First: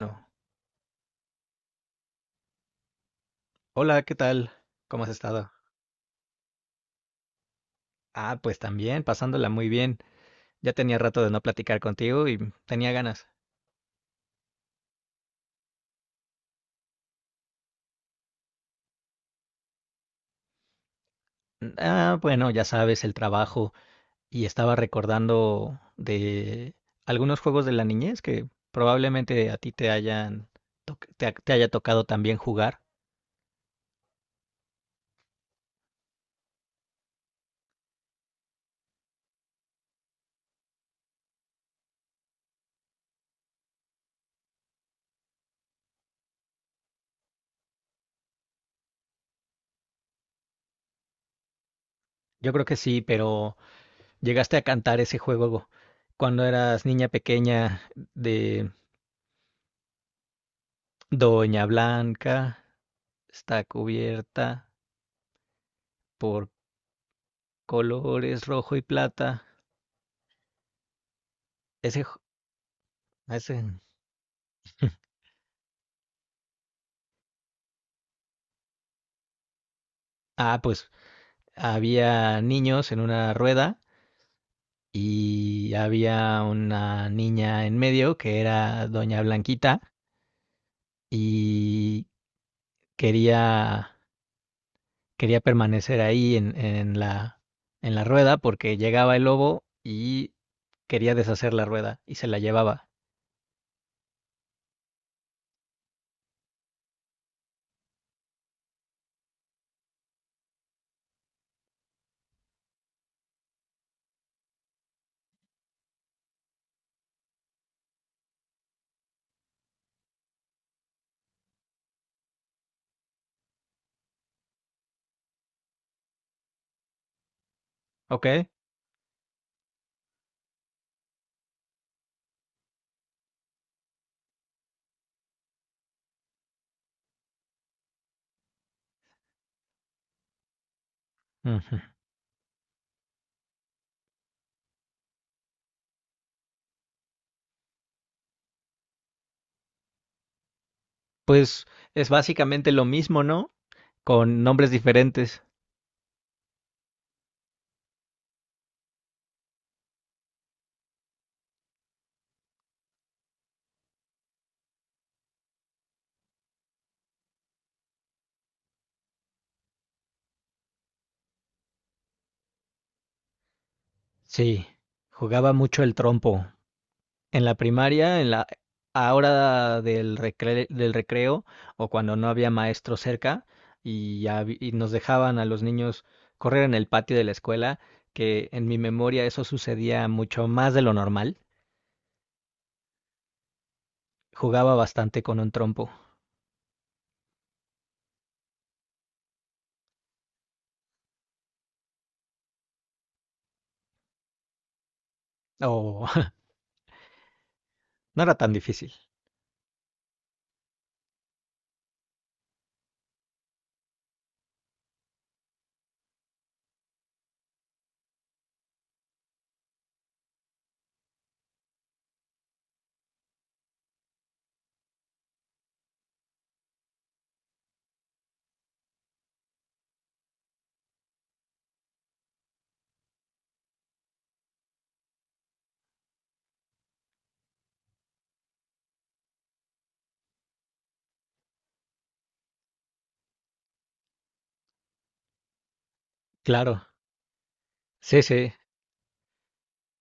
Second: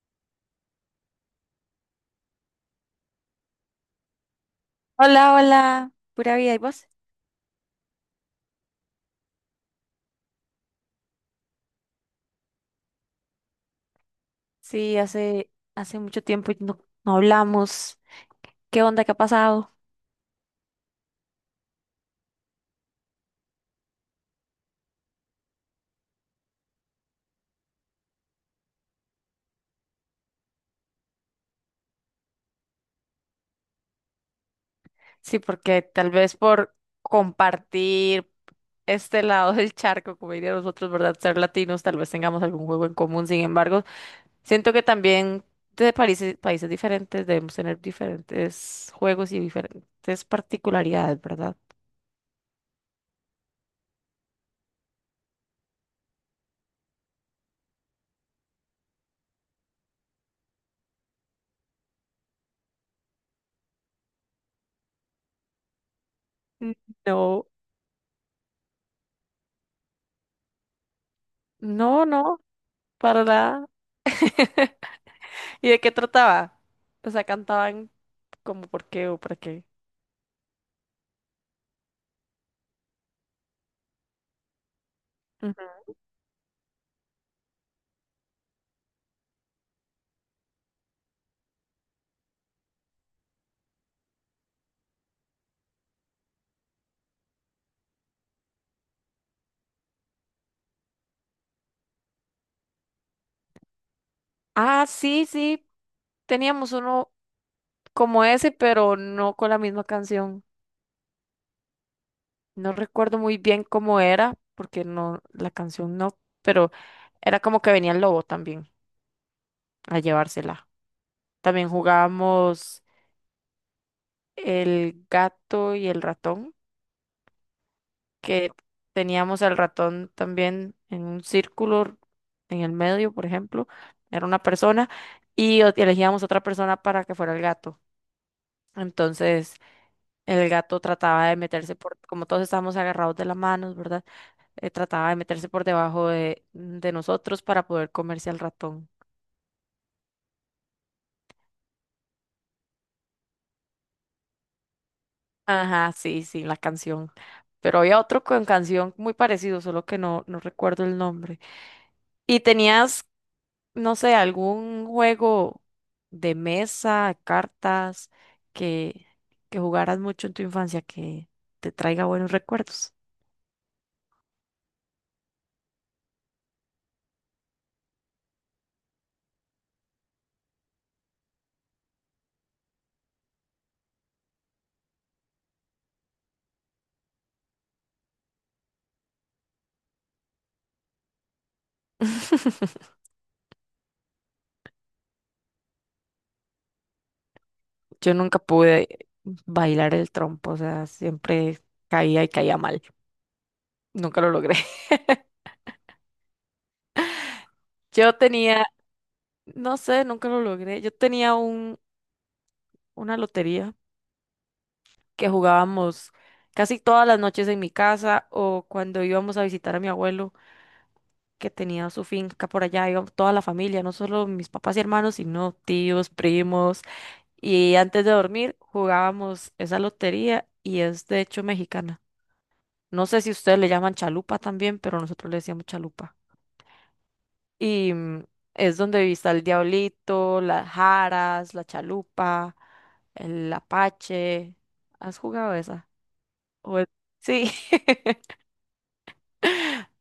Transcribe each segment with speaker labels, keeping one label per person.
Speaker 1: No. Hola, ¿qué tal? ¿Cómo has
Speaker 2: Hola,
Speaker 1: estado?
Speaker 2: hola, pura vida, ¿y vos?
Speaker 1: Ah, pues también, pasándola muy bien. Ya tenía rato de no platicar contigo y tenía ganas.
Speaker 2: Sí, hace mucho tiempo y no hablamos. ¿Qué onda? ¿Qué ha pasado?
Speaker 1: Ah, bueno, ya sabes, el trabajo. Y estaba recordando de algunos juegos de la niñez que probablemente a ti te hayan te haya tocado también jugar.
Speaker 2: Sí, porque tal vez por compartir este lado del charco, como diría nosotros, ¿verdad? Ser latinos, tal vez tengamos algún juego en común. Sin embargo, siento que también de países diferentes debemos tener diferentes juegos y diferentes particularidades, ¿verdad?
Speaker 1: Yo creo que sí, pero llegaste a cantar ese juego cuando eras niña pequeña de Doña Blanca está cubierta por
Speaker 2: Mm. No,
Speaker 1: colores rojo y plata. Ese,
Speaker 2: no, no, para
Speaker 1: ese.
Speaker 2: nada. ¿Y de qué trataba? O sea, cantaban, ¿como por qué o para qué?
Speaker 1: Ah, pues había niños en una rueda
Speaker 2: Ujú.
Speaker 1: y había una niña en medio que era Doña Blanquita y quería, quería permanecer ahí en la rueda porque llegaba el lobo y quería deshacer la rueda y se la llevaba.
Speaker 2: Ah, sí, sí, teníamos uno como ese, pero no con la misma canción. No recuerdo muy bien cómo era, porque no, la canción no, pero era como que venía el lobo también a llevársela. También jugábamos el gato y el ratón,
Speaker 1: ¿Ok?
Speaker 2: que teníamos al ratón también en un círculo en el medio. Por ejemplo, era una persona, y elegíamos otra persona para que fuera el gato. Entonces, el gato trataba de meterse
Speaker 1: Ujú.
Speaker 2: por, como todos estábamos agarrados de las manos, ¿verdad? Trataba de meterse por debajo de nosotros para poder comerse al ratón.
Speaker 1: Pues es básicamente lo mismo, ¿no? Con nombres diferentes.
Speaker 2: Ajá, sí, sí, la canción. Pero había otro con canción muy parecido, solo que no recuerdo el nombre. ¿Y tenías, no sé, algún juego de mesa, cartas, que, que jugaras mucho en tu infancia que te traiga buenos recuerdos?
Speaker 1: Sí, jugaba mucho el trompo. En la primaria, en la a hora del recreo o cuando no había maestro cerca y nos dejaban a los niños correr en el patio de la escuela, que en mi memoria eso sucedía mucho más de lo normal. Jugaba bastante con un trompo.
Speaker 2: Yo nunca pude bailar el trompo, o sea, siempre caía y caía mal. Nunca lo logré.
Speaker 1: O
Speaker 2: Yo
Speaker 1: no era tan
Speaker 2: tenía,
Speaker 1: difícil.
Speaker 2: no sé, nunca lo logré. Yo tenía un, una lotería que jugábamos casi todas las noches en mi casa o cuando íbamos a visitar a mi abuelo, que tenía su finca por allá. Íbamos toda la familia, no solo mis papás y hermanos, sino tíos, primos. Y antes de dormir jugábamos esa lotería, y es de hecho mexicana. No sé si ustedes le llaman chalupa también, pero nosotros le decíamos chalupa. Y es donde está el diablito, las jaras, la chalupa, el apache. ¿Has jugado esa? O
Speaker 1: Claro.
Speaker 2: es- Sí,
Speaker 1: Sí, sí.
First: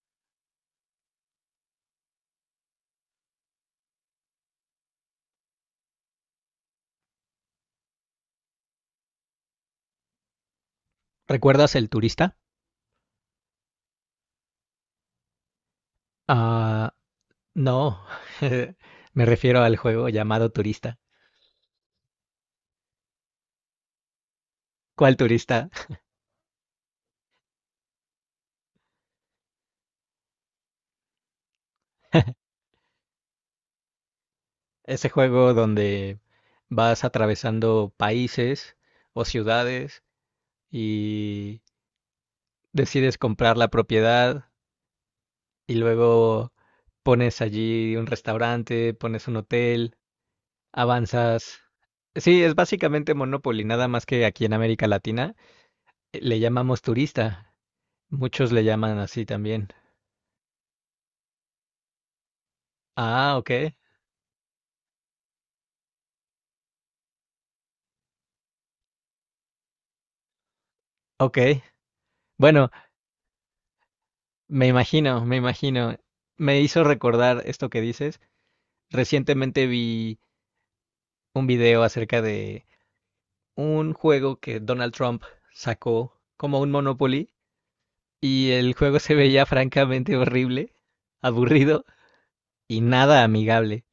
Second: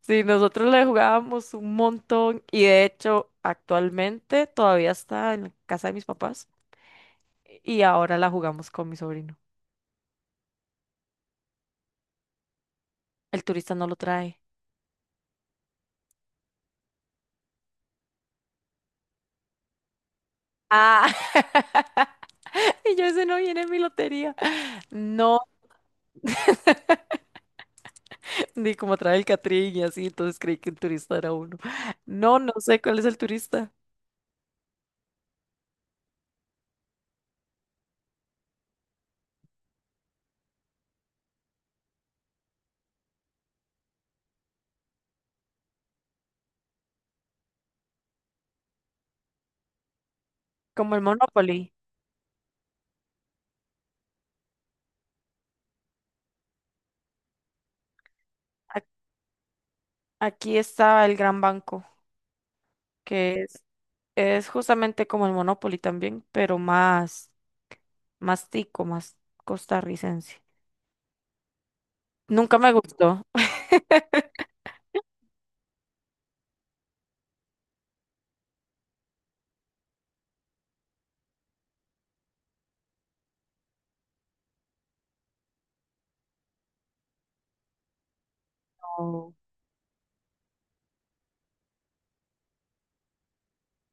Speaker 2: sí, nosotros le jugábamos un montón, y de hecho actualmente todavía está en la casa de mis papás y ahora la jugamos con mi sobrino.
Speaker 1: ¿Recuerdas el turista?
Speaker 2: El turista no lo trae.
Speaker 1: Ah, no. Me refiero al juego llamado Turista.
Speaker 2: Ah, y yo ese no viene en mi lotería.
Speaker 1: ¿Cuál
Speaker 2: No.
Speaker 1: turista?
Speaker 2: Ni como trae el Catrín y así, entonces creí que el turista era uno. No, no sé cuál es el turista.
Speaker 1: Ese juego donde vas atravesando países o ciudades y decides comprar la propiedad y luego pones allí un restaurante, pones un hotel,
Speaker 2: Como el
Speaker 1: avanzas.
Speaker 2: Monopoly.
Speaker 1: Sí, es básicamente Monopoly, nada más que aquí en América Latina le llamamos turista. Muchos le
Speaker 2: A-
Speaker 1: llaman así también.
Speaker 2: Aquí estaba el Gran Banco,
Speaker 1: Ah,
Speaker 2: que
Speaker 1: ok,
Speaker 2: es justamente como el Monopoly también, pero más, más tico, más costarricense.
Speaker 1: ok.
Speaker 2: Nunca
Speaker 1: Bueno,
Speaker 2: me gustó.
Speaker 1: me imagino. Me hizo recordar esto que dices. Recientemente vi un video acerca de un juego que Donald Trump sacó como un Monopoly y el juego se
Speaker 2: No.
Speaker 1: veía francamente horrible, aburrido y nada amigable.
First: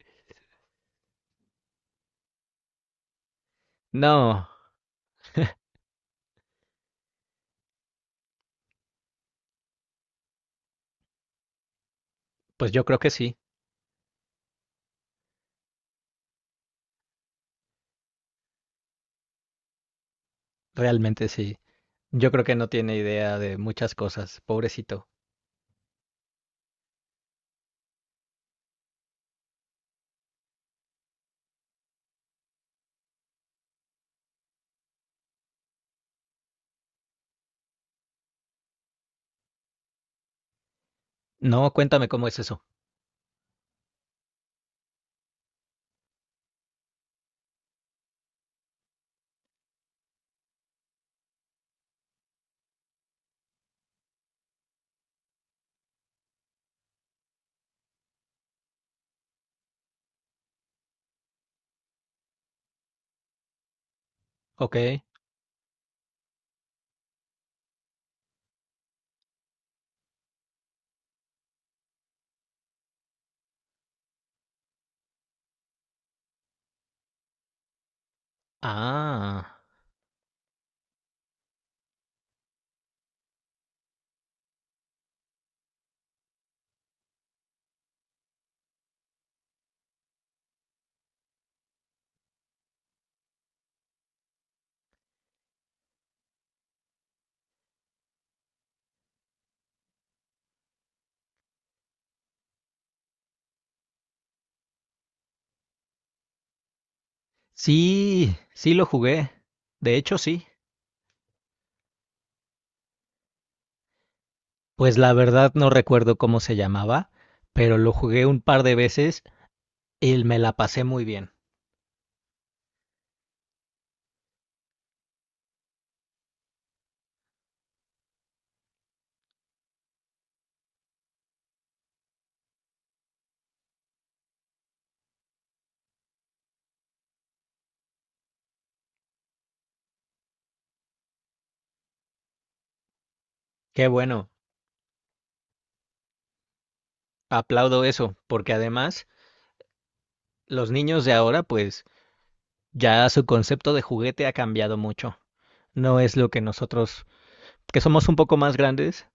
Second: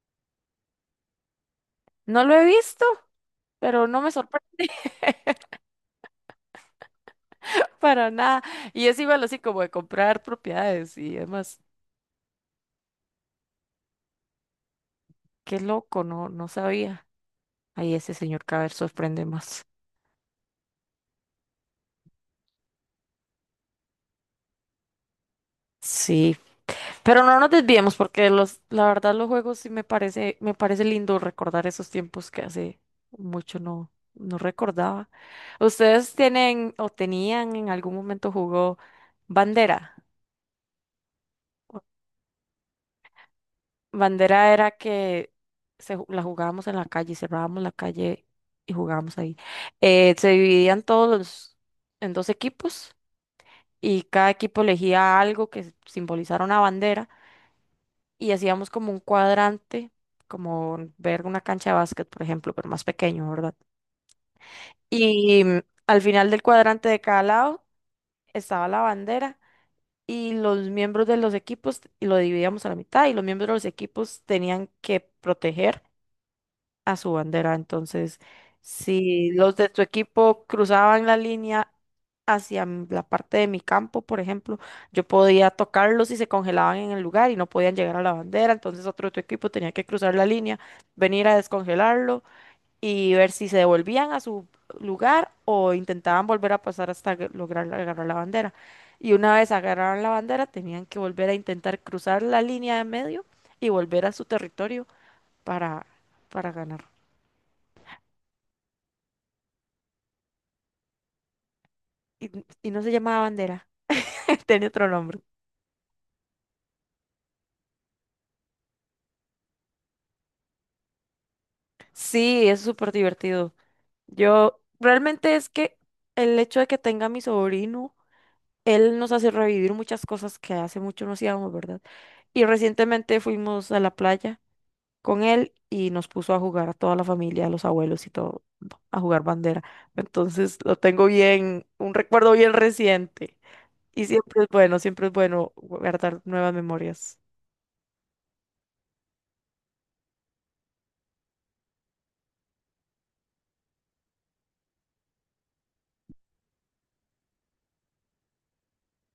Speaker 2: No lo he visto, pero no me
Speaker 1: No,
Speaker 2: sorprende, para nada. Y es igual así como de comprar propiedades y demás.
Speaker 1: pues yo creo que sí,
Speaker 2: Qué loco, no, no sabía. Ahí ese señor cada vez sorprende más.
Speaker 1: realmente sí. Yo creo que no tiene idea de muchas cosas, pobrecito.
Speaker 2: Sí. Pero no nos desviemos, porque los, la verdad los juegos sí me parece lindo recordar esos tiempos que hace mucho no recordaba. ¿Ustedes tienen o tenían en algún momento jugó bandera?
Speaker 1: No, cuéntame cómo es eso.
Speaker 2: Bandera era que se, la jugábamos en la calle, cerrábamos la calle y jugábamos ahí. Se dividían en dos equipos, y cada equipo elegía algo que simbolizara una bandera, y hacíamos como un cuadrante, como ver una cancha de básquet, por ejemplo, pero más pequeño, ¿verdad?
Speaker 1: Ok.
Speaker 2: Y al final del cuadrante de cada lado estaba la bandera, y los miembros de los equipos, y lo dividíamos a la mitad, y los miembros de los equipos tenían que proteger a su bandera. Entonces, si los
Speaker 1: Ah.
Speaker 2: de tu equipo cruzaban la línea hacia la parte de mi campo, por ejemplo, yo podía tocarlos y se congelaban en el lugar y no podían llegar a la bandera. Entonces, otro de tu equipo tenía que cruzar la línea, venir a descongelarlo y ver si se devolvían a su lugar o intentaban volver a pasar hasta lograr agarrar la bandera. Y una vez agarraron la bandera, tenían que volver a intentar cruzar la línea de medio y volver a su territorio para, para ganar.
Speaker 1: Sí, sí lo jugué. De hecho, sí.
Speaker 2: Y, y no se llamaba bandera, tenía otro
Speaker 1: Pues la
Speaker 2: nombre.
Speaker 1: verdad no recuerdo cómo se llamaba, pero lo jugué un par de veces y me la pasé muy bien.
Speaker 2: Sí, es súper divertido. Yo, realmente es que el hecho de que tenga a mi sobrino, él nos hace revivir muchas cosas que hace mucho no hacíamos, ¿verdad? Y recientemente fuimos a la playa con él y nos puso a jugar a toda la familia, a los abuelos y todo, a jugar bandera. Entonces lo tengo bien, un recuerdo bien reciente.
Speaker 1: Qué
Speaker 2: Y
Speaker 1: bueno,
Speaker 2: siempre es bueno guardar nuevas memorias.
Speaker 1: aplaudo eso, porque además los niños de ahora, pues ya su concepto de juguete ha cambiado mucho. No es lo que nosotros, que somos un poco más grandes,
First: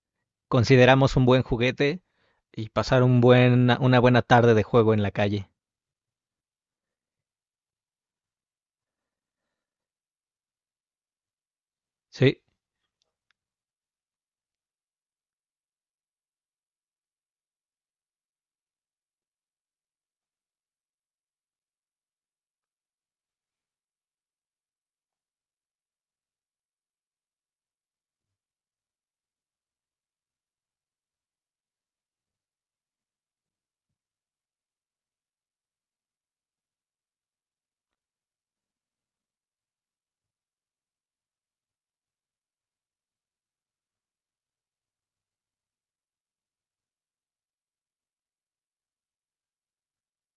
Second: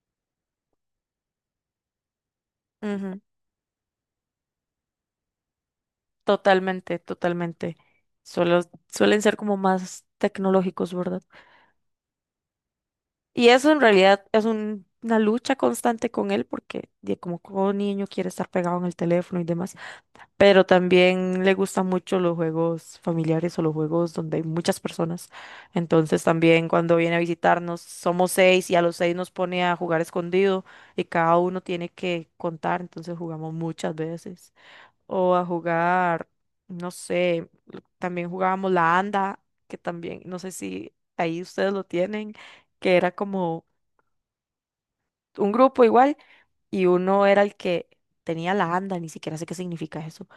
Speaker 1: consideramos un buen juguete y pasar
Speaker 2: Ujú.
Speaker 1: una buena tarde de juego en la calle.
Speaker 2: Totalmente, totalmente. Suelo- suelen ser como más tecnológicos, ¿verdad?
Speaker 1: Sí,
Speaker 2: Y eso en realidad es una lucha constante con él porque como todo niño quiere estar pegado en el teléfono y demás, pero también le gustan mucho los juegos familiares o los juegos donde hay muchas personas. Entonces también cuando viene a visitarnos somos seis, y a los seis nos pone a jugar escondido, y cada uno tiene que contar, entonces jugamos muchas veces, o a jugar, no sé, también jugábamos la anda, que también, no sé si ahí ustedes lo tienen, que era como un grupo igual, y uno era el que tenía la anda, ni siquiera sé qué significa eso.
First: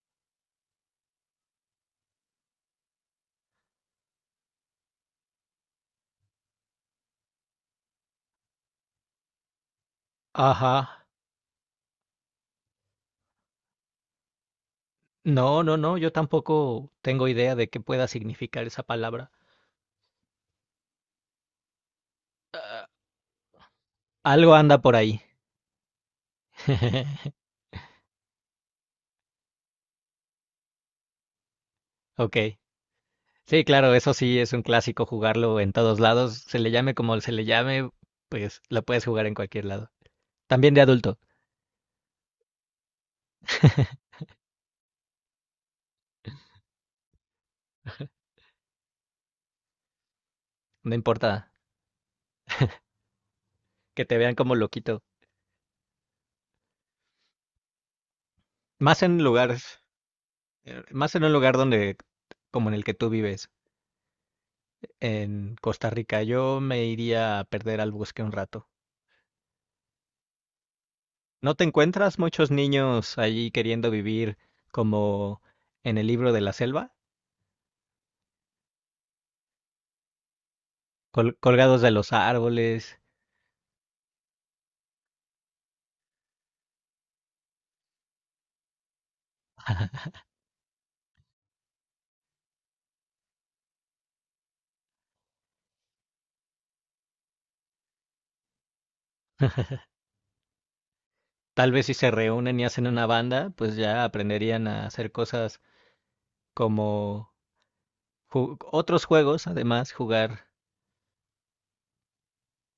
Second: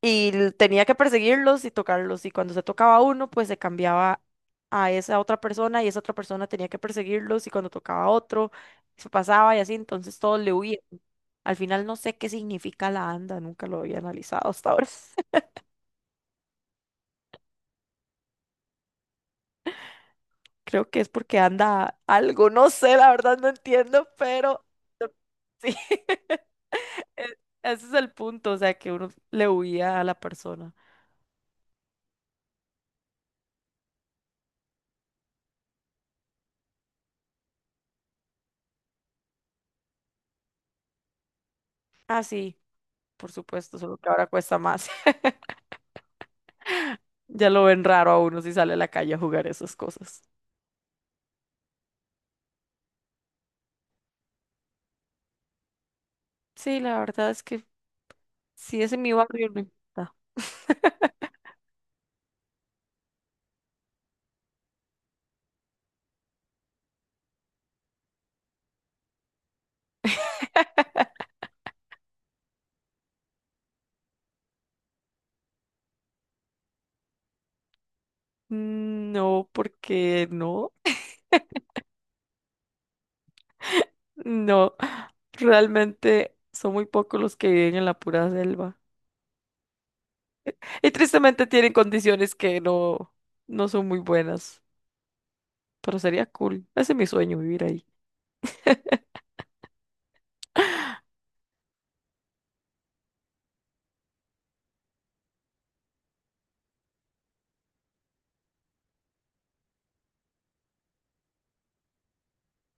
Speaker 2: Y tenía que perseguirlos y tocarlos, y cuando se tocaba a uno, pues se cambiaba a esa otra persona, y esa otra persona tenía que perseguirlos, y cuando tocaba a otro, se pasaba y así, entonces todos le
Speaker 1: ajá.
Speaker 2: huían. Al final no sé qué significa la anda, nunca lo había analizado hasta ahora.
Speaker 1: No, yo tampoco tengo idea de qué pueda significar esa palabra.
Speaker 2: Creo que es porque anda algo, no sé, la verdad no entiendo,
Speaker 1: Algo
Speaker 2: pero
Speaker 1: anda por ahí.
Speaker 2: sí, e- ese es el punto, o sea, que uno le huía a la persona.
Speaker 1: Ok. Sí, claro, eso sí es un clásico jugarlo en todos lados. Se le llame como se le llame, pues lo puedes jugar en cualquier lado. También de adulto.
Speaker 2: Ah, sí, por supuesto, solo que ahora cuesta más. Ya lo ven raro a uno si sale a la calle a jugar esas cosas.
Speaker 1: No importa que te vean como loquito.
Speaker 2: Sí, la verdad es que si es
Speaker 1: Más
Speaker 2: en mi
Speaker 1: en
Speaker 2: barrio, no
Speaker 1: lugares,
Speaker 2: importa.
Speaker 1: más en un lugar donde, como en el que tú vives, en Costa Rica, yo me iría a perder al bosque un rato. ¿No te encuentras muchos niños allí queriendo vivir como en el libro de la selva?
Speaker 2: No, porque no,
Speaker 1: Colgados de los árboles.
Speaker 2: no, realmente son muy pocos los que viven en la pura selva. Y tristemente tienen condiciones que no, no son muy buenas, pero sería cool. Ese es mi sueño, vivir ahí.
Speaker 1: Tal vez si se reúnen y hacen una banda, pues ya aprenderían a hacer cosas como otros juegos, además, jugar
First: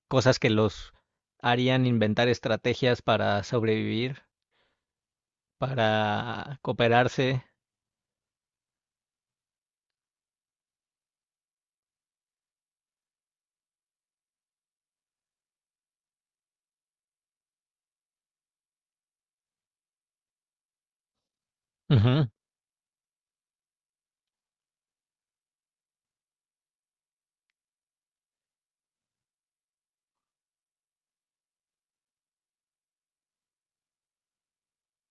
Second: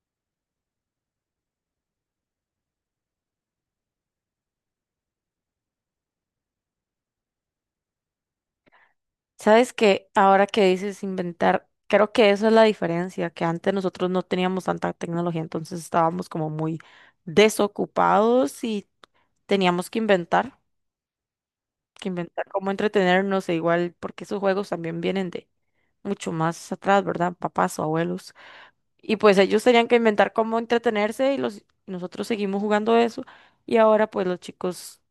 Speaker 1: cosas que los harían inventar estrategias para sobrevivir, para cooperarse.
Speaker 2: Sabes que ahora que dices inventar, creo que eso es la diferencia, que antes nosotros no teníamos tanta tecnología, entonces estábamos como muy desocupados y teníamos que
Speaker 1: Ujú.
Speaker 2: inventar cómo entretenernos e igual, porque esos juegos también vienen de mucho más atrás, ¿verdad? Papás o abuelos. Y pues ellos tenían que inventar cómo entretenerse, y los, nosotros seguimos jugando eso. Y ahora pues los chicos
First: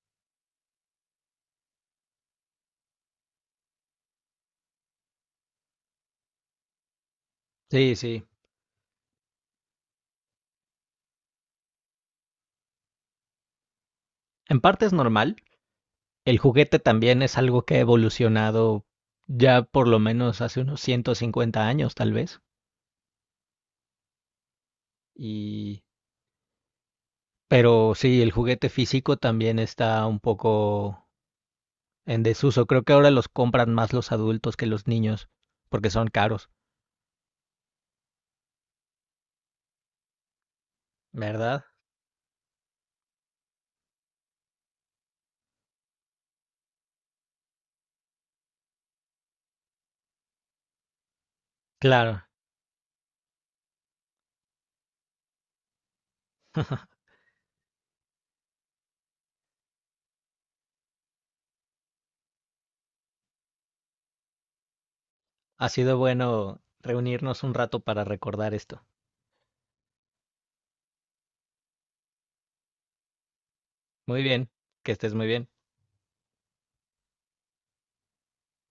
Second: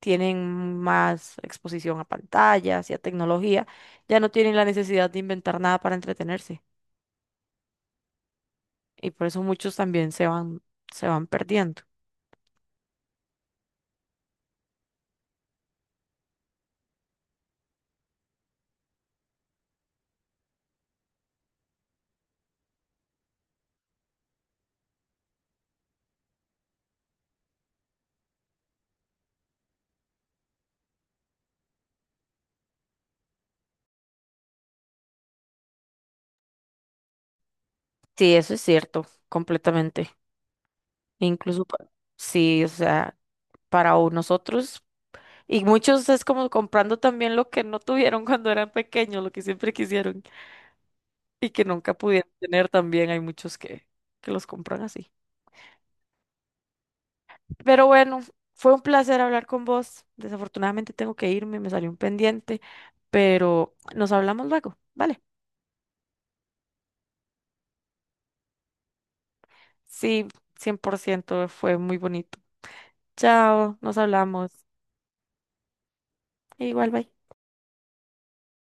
Speaker 2: tienen más exposición a pantallas y a tecnología. Ya no tienen la necesidad de inventar nada para entretenerse.
Speaker 1: Sí, sí.
Speaker 2: Y por eso muchos también se van perdiendo.
Speaker 1: En parte es normal. El juguete también es algo que ha evolucionado ya por lo menos hace unos 150 años, tal vez. Y pero sí, el juguete físico también está un poco en desuso. Creo que ahora los compran más los adultos que los niños, porque son caros,
Speaker 2: Sí, eso es cierto, completamente.
Speaker 1: ¿verdad?
Speaker 2: Incluso, sí, o sea, para nosotros. Y muchos es como comprando también lo que no tuvieron cuando eran pequeños, lo que siempre quisieron, y que nunca
Speaker 1: Claro,
Speaker 2: pudieron tener también. Hay muchos que los compran así. Pero bueno, fue un placer hablar con vos. Desafortunadamente tengo que irme, me salió un pendiente, pero nos hablamos luego, ¿vale?
Speaker 1: ha sido bueno reunirnos un rato para recordar esto.
Speaker 2: Sí, 100% fue muy bonito. Chao, nos
Speaker 1: Muy bien,
Speaker 2: hablamos.
Speaker 1: que estés muy bien.
Speaker 2: Igual, bye.